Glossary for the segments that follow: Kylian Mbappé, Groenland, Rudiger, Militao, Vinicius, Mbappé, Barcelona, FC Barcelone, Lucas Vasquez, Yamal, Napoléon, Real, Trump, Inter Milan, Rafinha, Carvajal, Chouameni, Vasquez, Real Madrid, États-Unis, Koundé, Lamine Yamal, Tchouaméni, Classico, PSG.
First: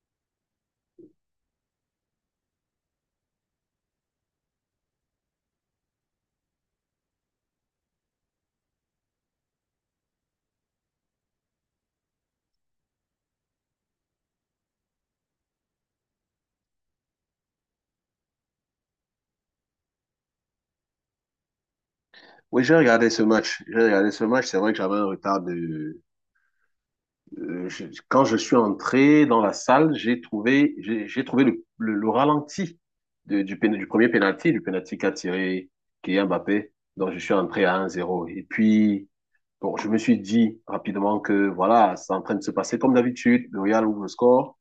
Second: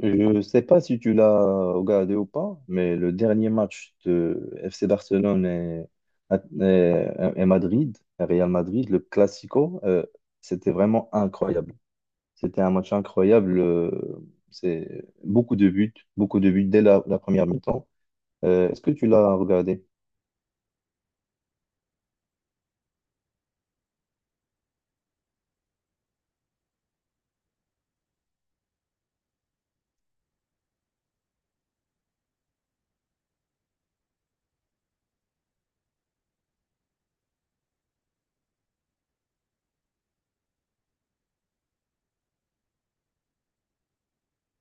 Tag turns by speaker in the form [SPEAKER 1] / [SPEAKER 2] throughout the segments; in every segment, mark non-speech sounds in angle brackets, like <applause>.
[SPEAKER 1] Je ne sais pas si tu l'as regardé ou pas, mais le dernier match de FC Barcelone et- et Madrid, et Real Madrid, le Classico, c'était vraiment incroyable. C'était un match incroyable. C'est beaucoup de buts dès la première mi-temps. Est-ce que tu l'as regardé?
[SPEAKER 2] Oui, j'ai regardé ce match. J'ai regardé ce match. C'est vrai que j'avais un retard de. Je- Quand je suis entré dans la salle, j'ai trouvé le ralenti du premier penalty, du penalty qu'a tiré Kylian Mbappé. Donc, je suis entré à un zéro. Et puis, bon, je me suis dit rapidement que voilà, c'est en train de se passer comme d'habitude. Le Real ouvre le score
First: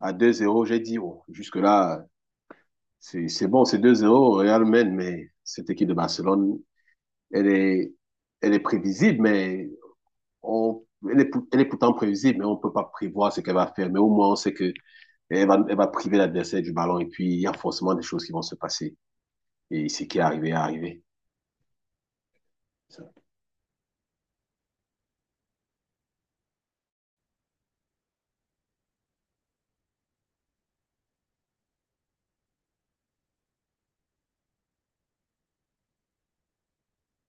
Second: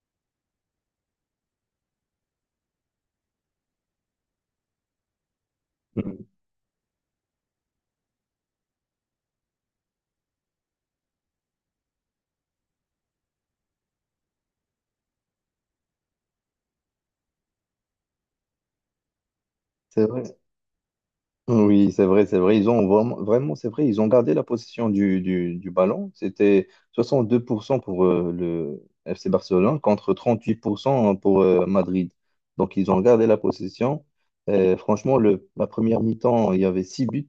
[SPEAKER 2] à deux zéro. J'ai dit, oh, jusque-là, c'est bon, c'est deux zéro. Le Real mène, mais cette équipe de
[SPEAKER 1] Mhm.
[SPEAKER 2] Barcelone, elle est elle est prévisible, mais on- elle est, elle est pourtant prévisible, mais on ne peut pas prévoir ce qu'elle va faire. Mais au moins, on sait que elle va priver l'adversaire du ballon et puis il y a forcément des choses qui vont se passer. Et ce
[SPEAKER 1] C'est
[SPEAKER 2] qui est
[SPEAKER 1] vrai.
[SPEAKER 2] arrivé est arrivé.
[SPEAKER 1] Oui, c'est vrai, c'est vrai. Ils ont vraiment, vraiment, c'est vrai, ils ont gardé la possession du ballon. C'était 62% pour cent pour le FC Barcelone contre 38% pour cent pour Madrid. Donc, ils ont gardé la possession. Et franchement, la première mi-temps, il y avait 6 buts.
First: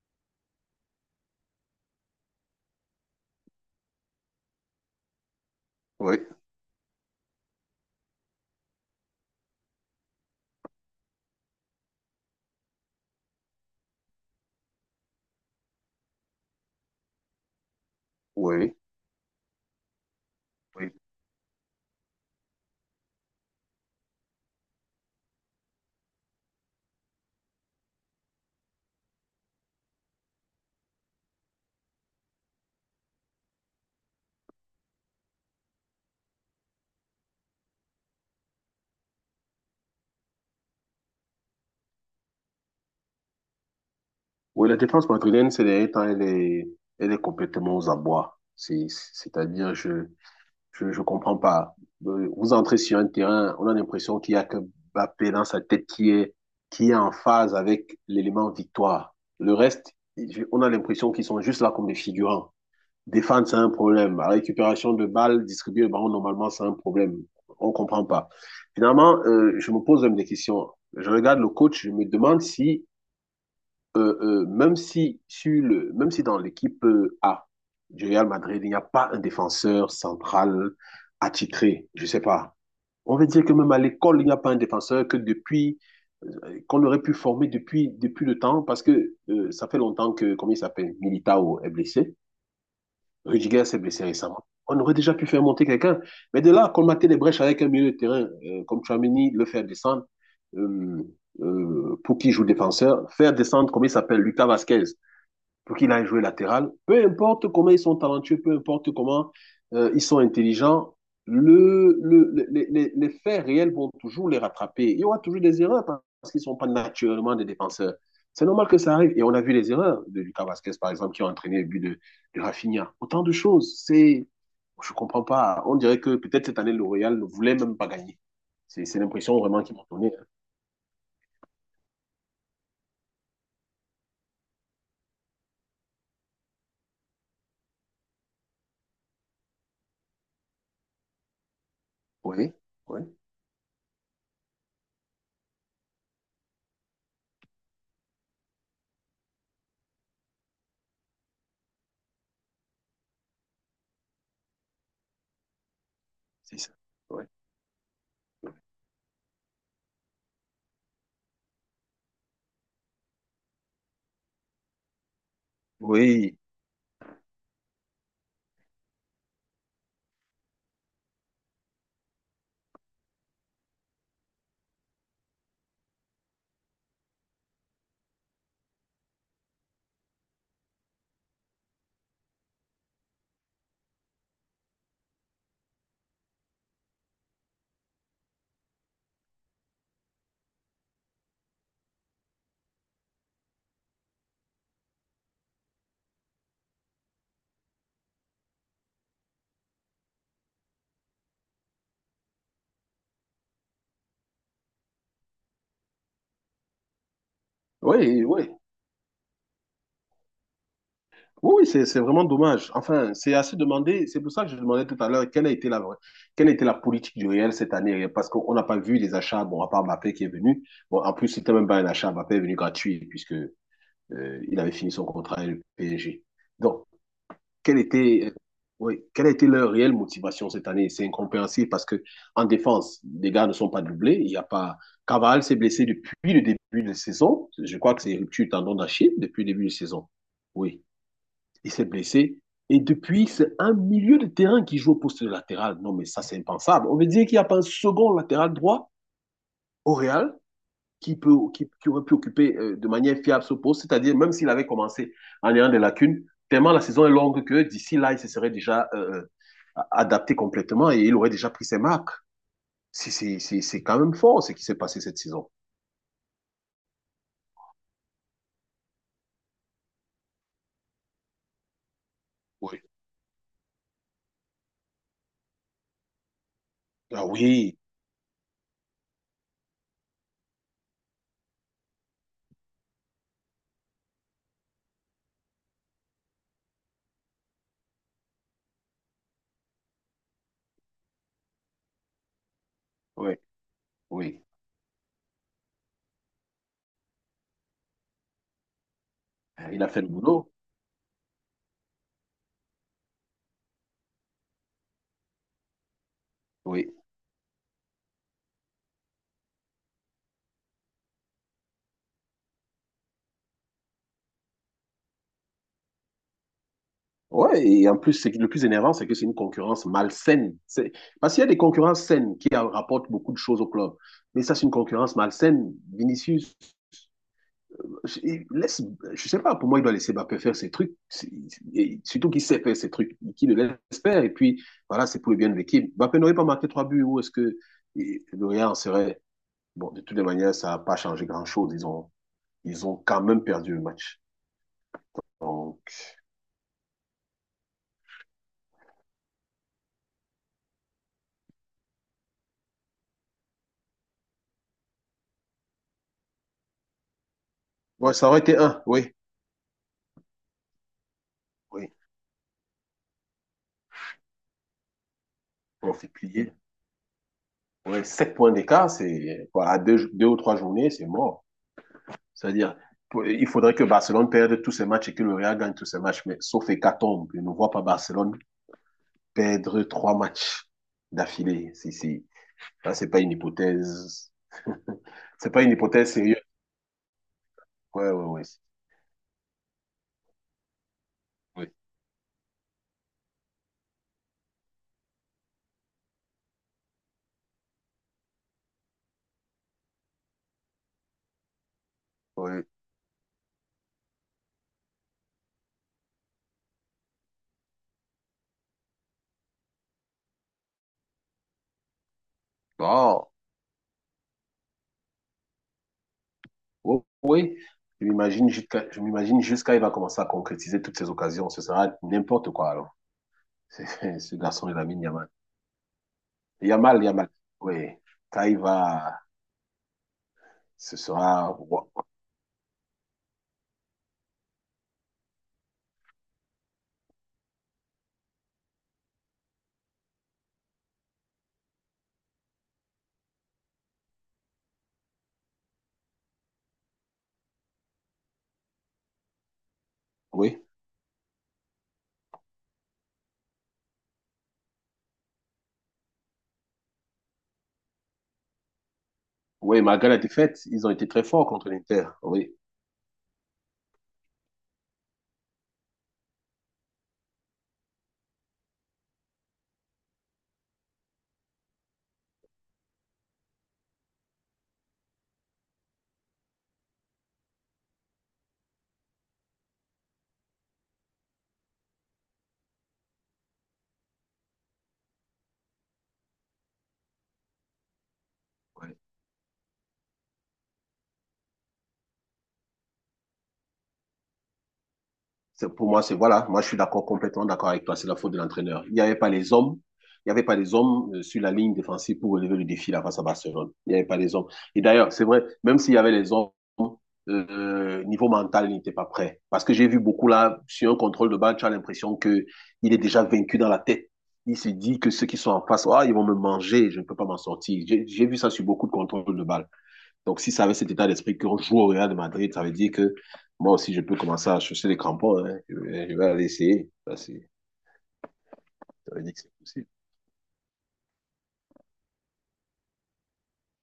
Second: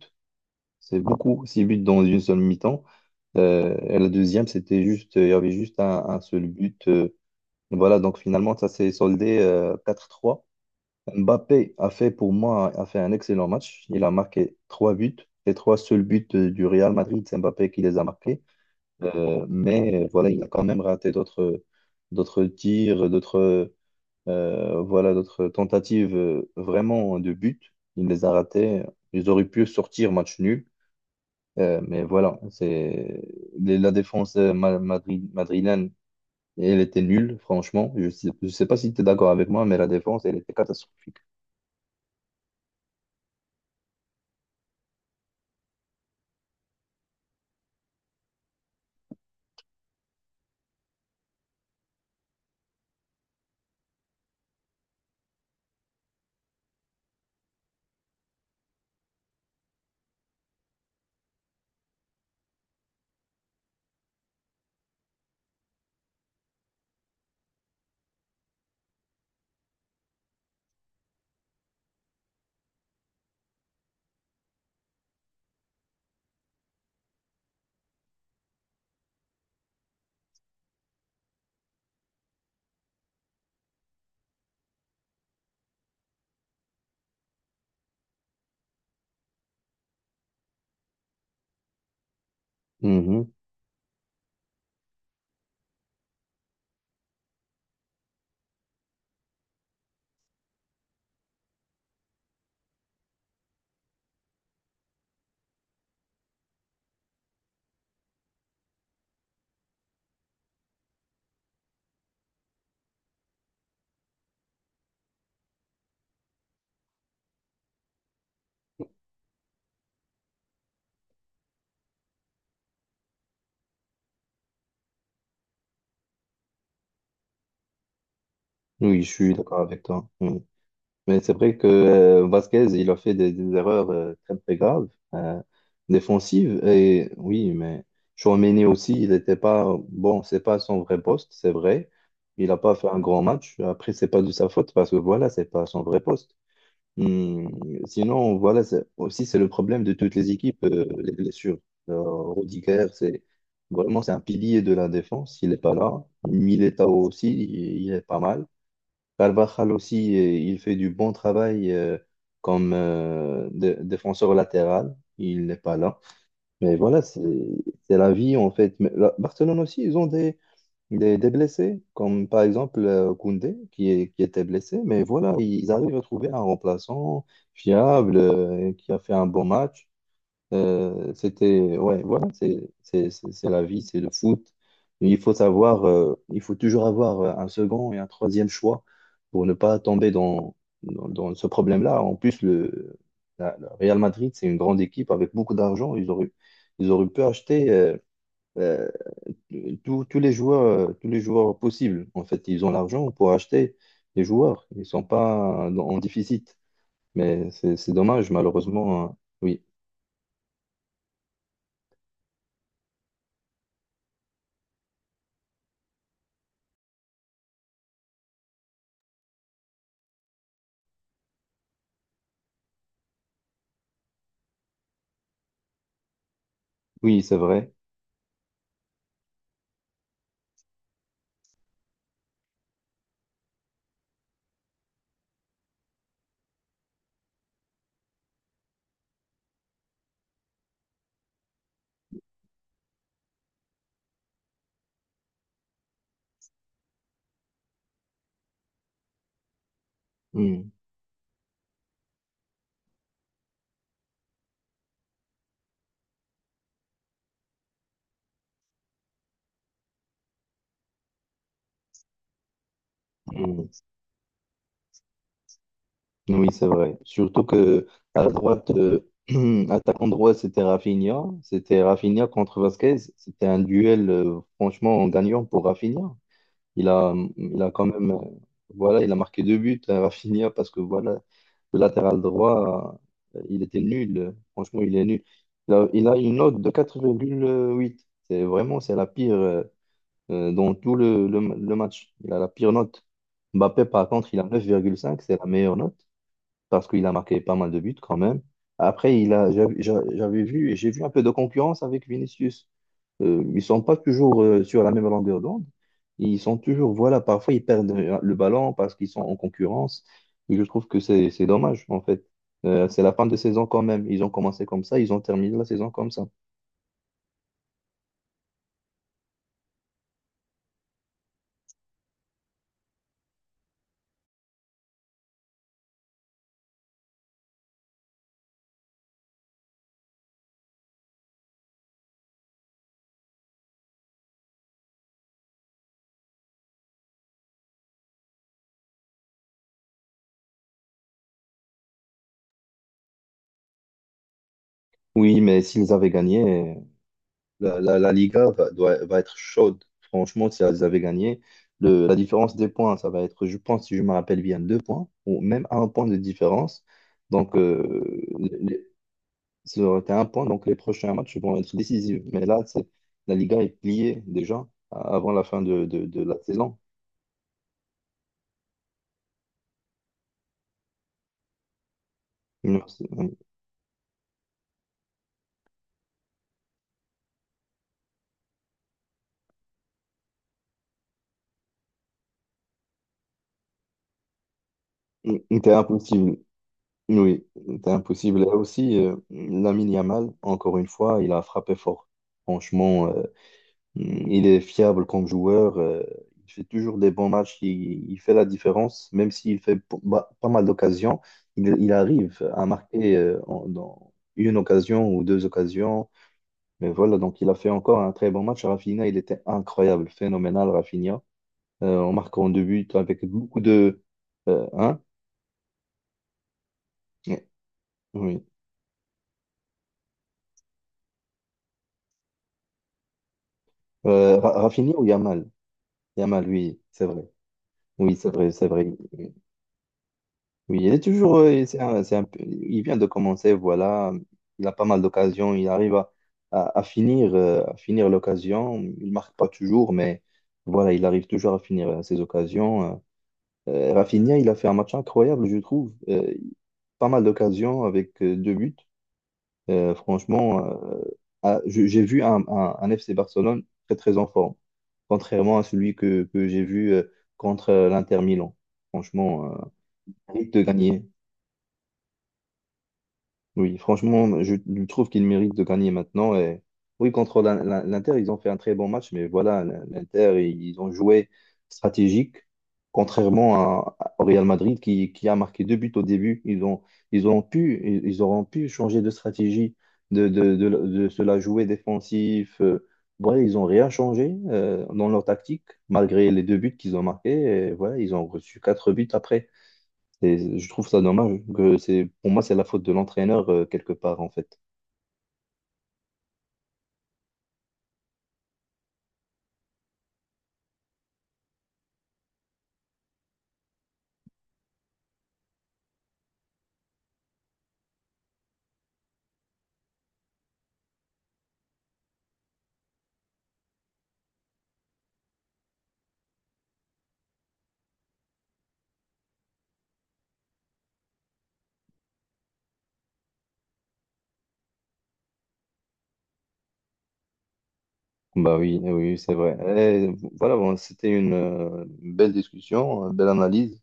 [SPEAKER 1] C'est beaucoup, 6 buts dans une seule mi-temps. Et la deuxième, c'était juste, il y avait juste
[SPEAKER 2] Oui,
[SPEAKER 1] un seul but. Voilà, donc finalement, ça s'est soldé 4-3. Mbappé a fait pour moi a fait un excellent match. Il a marqué trois buts. Les trois seuls buts du Real Madrid, c'est Mbappé qui les a marqués.
[SPEAKER 2] oui,
[SPEAKER 1] Mais voilà, il a quand même
[SPEAKER 2] oui.
[SPEAKER 1] raté d'autres tirs, d'autres voilà, d'autres tentatives vraiment de but. Il les a ratés. Ils auraient pu sortir match nul. Mais voilà, c'est la défense madrid, madrilène, elle était nulle, franchement. Je sais pas si tu es d'accord avec moi, mais la défense, elle était catastrophique.
[SPEAKER 2] Oui, la défense madrilène, ces derniers temps, elle est complètement aux abois. C'est-à-dire, je comprends pas. Vous entrez sur un terrain, on a l'impression qu'il y a que Mbappé dans sa tête qui est en phase avec l'élément victoire. Le reste, on a l'impression qu'ils sont juste là comme des figurants. Défendre, c'est un problème. La récupération de balles, distribuer le ballon, normalement, c'est un problème. On ne comprend pas. Finalement, je me pose même des questions. Je regarde le coach, je me demande si, même, si sur le, même si dans l'équipe A du Real Madrid, il n'y a pas un défenseur central attitré, je ne sais pas. On veut dire que même à l'école, il n'y a pas un défenseur que depuis qu'on aurait pu former depuis, depuis le temps, parce que ça fait longtemps que, comment il s'appelle, Militao est blessé.
[SPEAKER 1] Mhm.
[SPEAKER 2] Rudiger s'est blessé récemment. On aurait déjà pu faire monter quelqu'un. Mais de là, colmater les brèches avec un milieu de terrain comme Chouameni, le faire descendre, euh, pour qui joue défenseur, faire descendre, comment il s'appelle, Lucas Vasquez pour qu'il aille jouer latéral. Peu importe comment ils sont talentueux, peu importe comment ils sont intelligents, le faits réels vont toujours les rattraper. Il y aura toujours des erreurs parce qu'ils ne sont pas naturellement des défenseurs. C'est normal que ça arrive. Et on a vu les erreurs de Lucas Vasquez, par exemple, qui ont entraîné le but de Rafinha. Autant de choses. C'est, je ne comprends pas. On dirait que peut-être cette année, le Royal ne voulait même pas gagner. C'est
[SPEAKER 1] Oui, je suis
[SPEAKER 2] l'impression
[SPEAKER 1] d'accord
[SPEAKER 2] vraiment qu'ils
[SPEAKER 1] avec
[SPEAKER 2] m'ont
[SPEAKER 1] toi.
[SPEAKER 2] donnée.
[SPEAKER 1] Mm. Mais c'est vrai que Vasquez, il a fait des erreurs très, très graves, euh, défensives. Et oui, mais Tchouaméni aussi, il n'était pas... Bon, c'est pas son vrai poste, c'est vrai. Il
[SPEAKER 2] Oui,
[SPEAKER 1] n'a pas fait un
[SPEAKER 2] oui,
[SPEAKER 1] grand match. Après, c'est pas de sa faute parce que voilà, c'est pas son vrai poste. Mm. Sinon, voilà, aussi, c'est le problème de toutes les équipes, les blessures. Euh, Rudiger, c'est... Vraiment, c'est un pilier de la défense. Il n'est pas là.
[SPEAKER 2] c'est ça.
[SPEAKER 1] Militao
[SPEAKER 2] Oui,
[SPEAKER 1] aussi, il est pas mal. Carvajal aussi, il fait du bon travail comme défenseur latéral. Il n'est pas là.
[SPEAKER 2] oui,
[SPEAKER 1] Mais voilà, c'est la vie en fait. Mais Barcelone aussi, ils ont des blessés, comme par exemple Koundé qui, est, qui était blessé. Mais voilà, ils arrivent à trouver un remplaçant fiable qui a fait un bon match. C'était, ouais, voilà, c'est la vie, c'est le foot. Il faut savoir, il faut toujours avoir un second et un troisième choix pour ne pas tomber dans, dans ce problème-là. En plus, le Real Madrid, c'est une grande équipe avec beaucoup d'argent. Ils auraient pu acheter euh, tous tous les joueurs, tous les joueurs possibles. En fait, ils ont l'argent pour acheter les joueurs. Ils ne sont pas en déficit. Mais c'est
[SPEAKER 2] oui.
[SPEAKER 1] dommage,
[SPEAKER 2] Oui.
[SPEAKER 1] malheureusement, hein. Oui,
[SPEAKER 2] Oui, oui, c'est vraiment dommage. Enfin, c'est assez demandé. C'est pour ça que je demandais tout à l'heure quelle a été la politique du Real cette année, parce qu'on n'a pas vu les achats. Bon, à part Mbappé qui est venu. Bon, en plus, c'était même pas un achat. Mbappé est venu gratuit puisque il avait fini son contrat avec le PSG. Donc,
[SPEAKER 1] oui, c'est vrai.
[SPEAKER 2] quelle était, euh, oui, quelle a été leur réelle motivation cette année? C'est incompréhensible parce que en défense, les gars ne sont pas doublés. Il y a pas. Cavani s'est blessé depuis le début de la saison. Je crois que c'est rupture tendon d'Achille depuis le début de la saison. Oui. Il s'est blessé. Et depuis, c'est un milieu de terrain qui joue au poste de latéral. Non, mais ça, c'est impensable. On veut dire qu'il n'y a pas un second latéral droit au Real
[SPEAKER 1] Hmm.
[SPEAKER 2] qui aurait pu occuper de manière fiable ce poste. C'est-à-dire, même s'il avait commencé en ayant des lacunes, tellement la saison est longue que d'ici là, il se serait déjà adapté complètement et il aurait déjà pris ses marques.
[SPEAKER 1] Mm.
[SPEAKER 2] C'est quand même fort ce qui s'est passé cette saison.
[SPEAKER 1] Oui, c'est vrai. Surtout que à droite, <clears throat> attaquant droit, c'était Rafinha. C'était Rafinha contre
[SPEAKER 2] Oui.
[SPEAKER 1] Vasquez. C'était un duel, franchement, en gagnant pour Rafinha.
[SPEAKER 2] Ah
[SPEAKER 1] Il a
[SPEAKER 2] oui,
[SPEAKER 1] quand même, voilà, il a marqué deux buts à Rafinha parce que voilà, le latéral droit, il était nul. Franchement, il est nul. Il a une note de 4,8. C'est vraiment, c'est la pire, dans tout le match. Il a la pire note.
[SPEAKER 2] oui,
[SPEAKER 1] Mbappé, par contre, il
[SPEAKER 2] oui.
[SPEAKER 1] a 9,5, c'est la meilleure note, parce qu'il a marqué pas mal de buts quand même. Après, il a, j'av-
[SPEAKER 2] Il a
[SPEAKER 1] j'a-
[SPEAKER 2] fait le
[SPEAKER 1] j'avais
[SPEAKER 2] boulot.
[SPEAKER 1] vu, j'ai vu un peu de concurrence avec Vinicius. Ils sont pas toujours sur la même longueur d'onde. Ils sont
[SPEAKER 2] Oui.
[SPEAKER 1] toujours, voilà, parfois ils perdent le ballon parce qu'ils sont en concurrence. Et je trouve que c'est dommage, en fait. C'est la fin de saison quand même. Ils ont commencé comme ça, ils ont terminé la saison comme ça.
[SPEAKER 2] Ouais, et en plus, c'est que le plus énervant, c'est que c'est une concurrence malsaine. C'est... Parce qu'il y a des concurrences saines qui rapportent beaucoup de choses au club. Mais ça, c'est une concurrence malsaine. Vinicius, il laisse, je sais pas, pour moi, il doit laisser Mbappé faire ses trucs. C'est- et surtout qu'il sait faire ses trucs, qu'il le laisse faire. Et puis, voilà, c'est pour le bien de l'équipe. Mbappé n'aurait pas marqué trois buts. Où est-ce que et le en serait? Bon, de toutes les manières, ça n'a pas changé grand-chose. Ils ont quand même perdu le match.
[SPEAKER 1] Oui, mais s'ils
[SPEAKER 2] Donc,
[SPEAKER 1] avaient gagné, la Liga va, va être chaude. Franchement, si elles avaient gagné, la différence des points, ça va être, je pense, si je me rappelle bien, deux points ou même un point de différence. Donc,
[SPEAKER 2] ouais, ça aurait été un, oui.
[SPEAKER 1] ça aurait été un point. Donc, les prochains matchs vont être
[SPEAKER 2] Oui,
[SPEAKER 1] décisifs. Mais là, c'est- la Liga est pliée déjà avant la fin
[SPEAKER 2] on s'est
[SPEAKER 1] de la
[SPEAKER 2] plié.
[SPEAKER 1] saison.
[SPEAKER 2] Ouais, 7 points d'écart, c'est quoi, à deux ou trois journées, c'est mort. C'est-à-dire,
[SPEAKER 1] Non, c'est-
[SPEAKER 2] pour- il faudrait que Barcelone perde tous ses matchs et que le Real gagne tous ses matchs, mais sauf hécatombe, je ne vois pas Barcelone perdre trois matchs d'affilée. Si, si. Là, c'est pas une hypothèse. <laughs>
[SPEAKER 1] oui.
[SPEAKER 2] C'est pas une
[SPEAKER 1] C'était
[SPEAKER 2] hypothèse sérieuse.
[SPEAKER 1] impossible. Oui, c'était
[SPEAKER 2] Ouais, ouais,
[SPEAKER 1] impossible.
[SPEAKER 2] ouais.
[SPEAKER 1] Et aussi, Lamine Yamal, encore une fois, il a
[SPEAKER 2] Oui.
[SPEAKER 1] frappé fort. Franchement, il est fiable comme joueur. Il fait toujours des bons matchs. Il fait la différence. Même s'il fait pas mal d'occasions, il arrive à
[SPEAKER 2] Ouais.
[SPEAKER 1] marquer dans une occasion ou deux occasions. Mais voilà, donc il a fait encore un très bon match. Rafinha, il était incroyable, phénoménal, Rafinha. En marquant deux buts avec
[SPEAKER 2] Bon,
[SPEAKER 1] beaucoup de... hein?
[SPEAKER 2] oui, oui.
[SPEAKER 1] Oui.
[SPEAKER 2] Je m'imagine jusqu'à il va commencer à concrétiser toutes ces occasions. Ce sera n'importe quoi, alors. <laughs> C'est- Ce garçon de la
[SPEAKER 1] Rafinha
[SPEAKER 2] mine
[SPEAKER 1] ou Yamal? Yamal, oui,
[SPEAKER 2] Yamal,
[SPEAKER 1] c'est vrai.
[SPEAKER 2] Oui.
[SPEAKER 1] Oui, c'est
[SPEAKER 2] Quand
[SPEAKER 1] vrai,
[SPEAKER 2] il
[SPEAKER 1] c'est vrai.
[SPEAKER 2] va,
[SPEAKER 1] Oui, il
[SPEAKER 2] ce
[SPEAKER 1] est toujours,
[SPEAKER 2] sera.
[SPEAKER 1] il vient de commencer, voilà, il a pas mal d'occasions, il arrive à, à finir l'occasion, il marque pas toujours, mais voilà, il arrive toujours à finir ses occasions. Rafinha, il a fait un match incroyable, je trouve. Pas mal d'occasions avec deux buts.
[SPEAKER 2] Oui.
[SPEAKER 1] Franchement, ah, j'ai vu un FC Barcelone très très en forme, contrairement à celui que j'ai vu contre l'Inter Milan. Franchement,
[SPEAKER 2] Oui, malgré la
[SPEAKER 1] mérite de
[SPEAKER 2] défaite, ils ont
[SPEAKER 1] gagner.
[SPEAKER 2] été très forts contre l'Inter. Oui.
[SPEAKER 1] Oui, franchement, je trouve qu'il mérite de gagner maintenant. Et... Oui, contre l'Inter, ils ont fait un très bon match, mais voilà, l'Inter, ils ont joué stratégique, contrairement à, au Real Madrid qui a marqué deux buts au début. Ils ont pu, ils auront pu changer de stratégie, de se la jouer défensif. Voilà, ils n'ont rien changé dans leur tactique, malgré les deux buts qu'ils ont marqués. Et voilà, ils ont reçu quatre
[SPEAKER 2] Oui.
[SPEAKER 1] buts après. Et je trouve ça dommage que c'est, pour moi, c'est la faute de l'entraîneur quelque part, en fait.
[SPEAKER 2] Pour moi, c'est voilà, moi je suis complètement d'accord avec toi, c'est la faute de l'entraîneur. Il n'y avait pas les hommes sur la ligne défensive pour relever le défi là face à Barcelone. Il n'y avait pas les hommes. Et d'ailleurs, c'est vrai, même s'il y avait les hommes, niveau mental, il n'était pas prêt. Parce que j'ai vu beaucoup là, sur un contrôle de balle, tu as l'impression que il est déjà vaincu dans la tête. Il se dit que ceux qui sont en face, ah, ils vont me manger, je ne peux pas m'en sortir. J'ai vu ça sur beaucoup de contrôles de balle. Donc, si ça avait cet état d'esprit qu'on joue au Real de Madrid, ça veut dire que moi aussi, je peux commencer à chercher les crampons. Hein. Je vais aller essayer. Ça, c'est-
[SPEAKER 1] Bah oui,
[SPEAKER 2] ça
[SPEAKER 1] oui,
[SPEAKER 2] veut
[SPEAKER 1] c'est
[SPEAKER 2] dire que c'est
[SPEAKER 1] vrai.
[SPEAKER 2] possible.
[SPEAKER 1] Et voilà, bon, c'était une belle discussion, une belle analyse.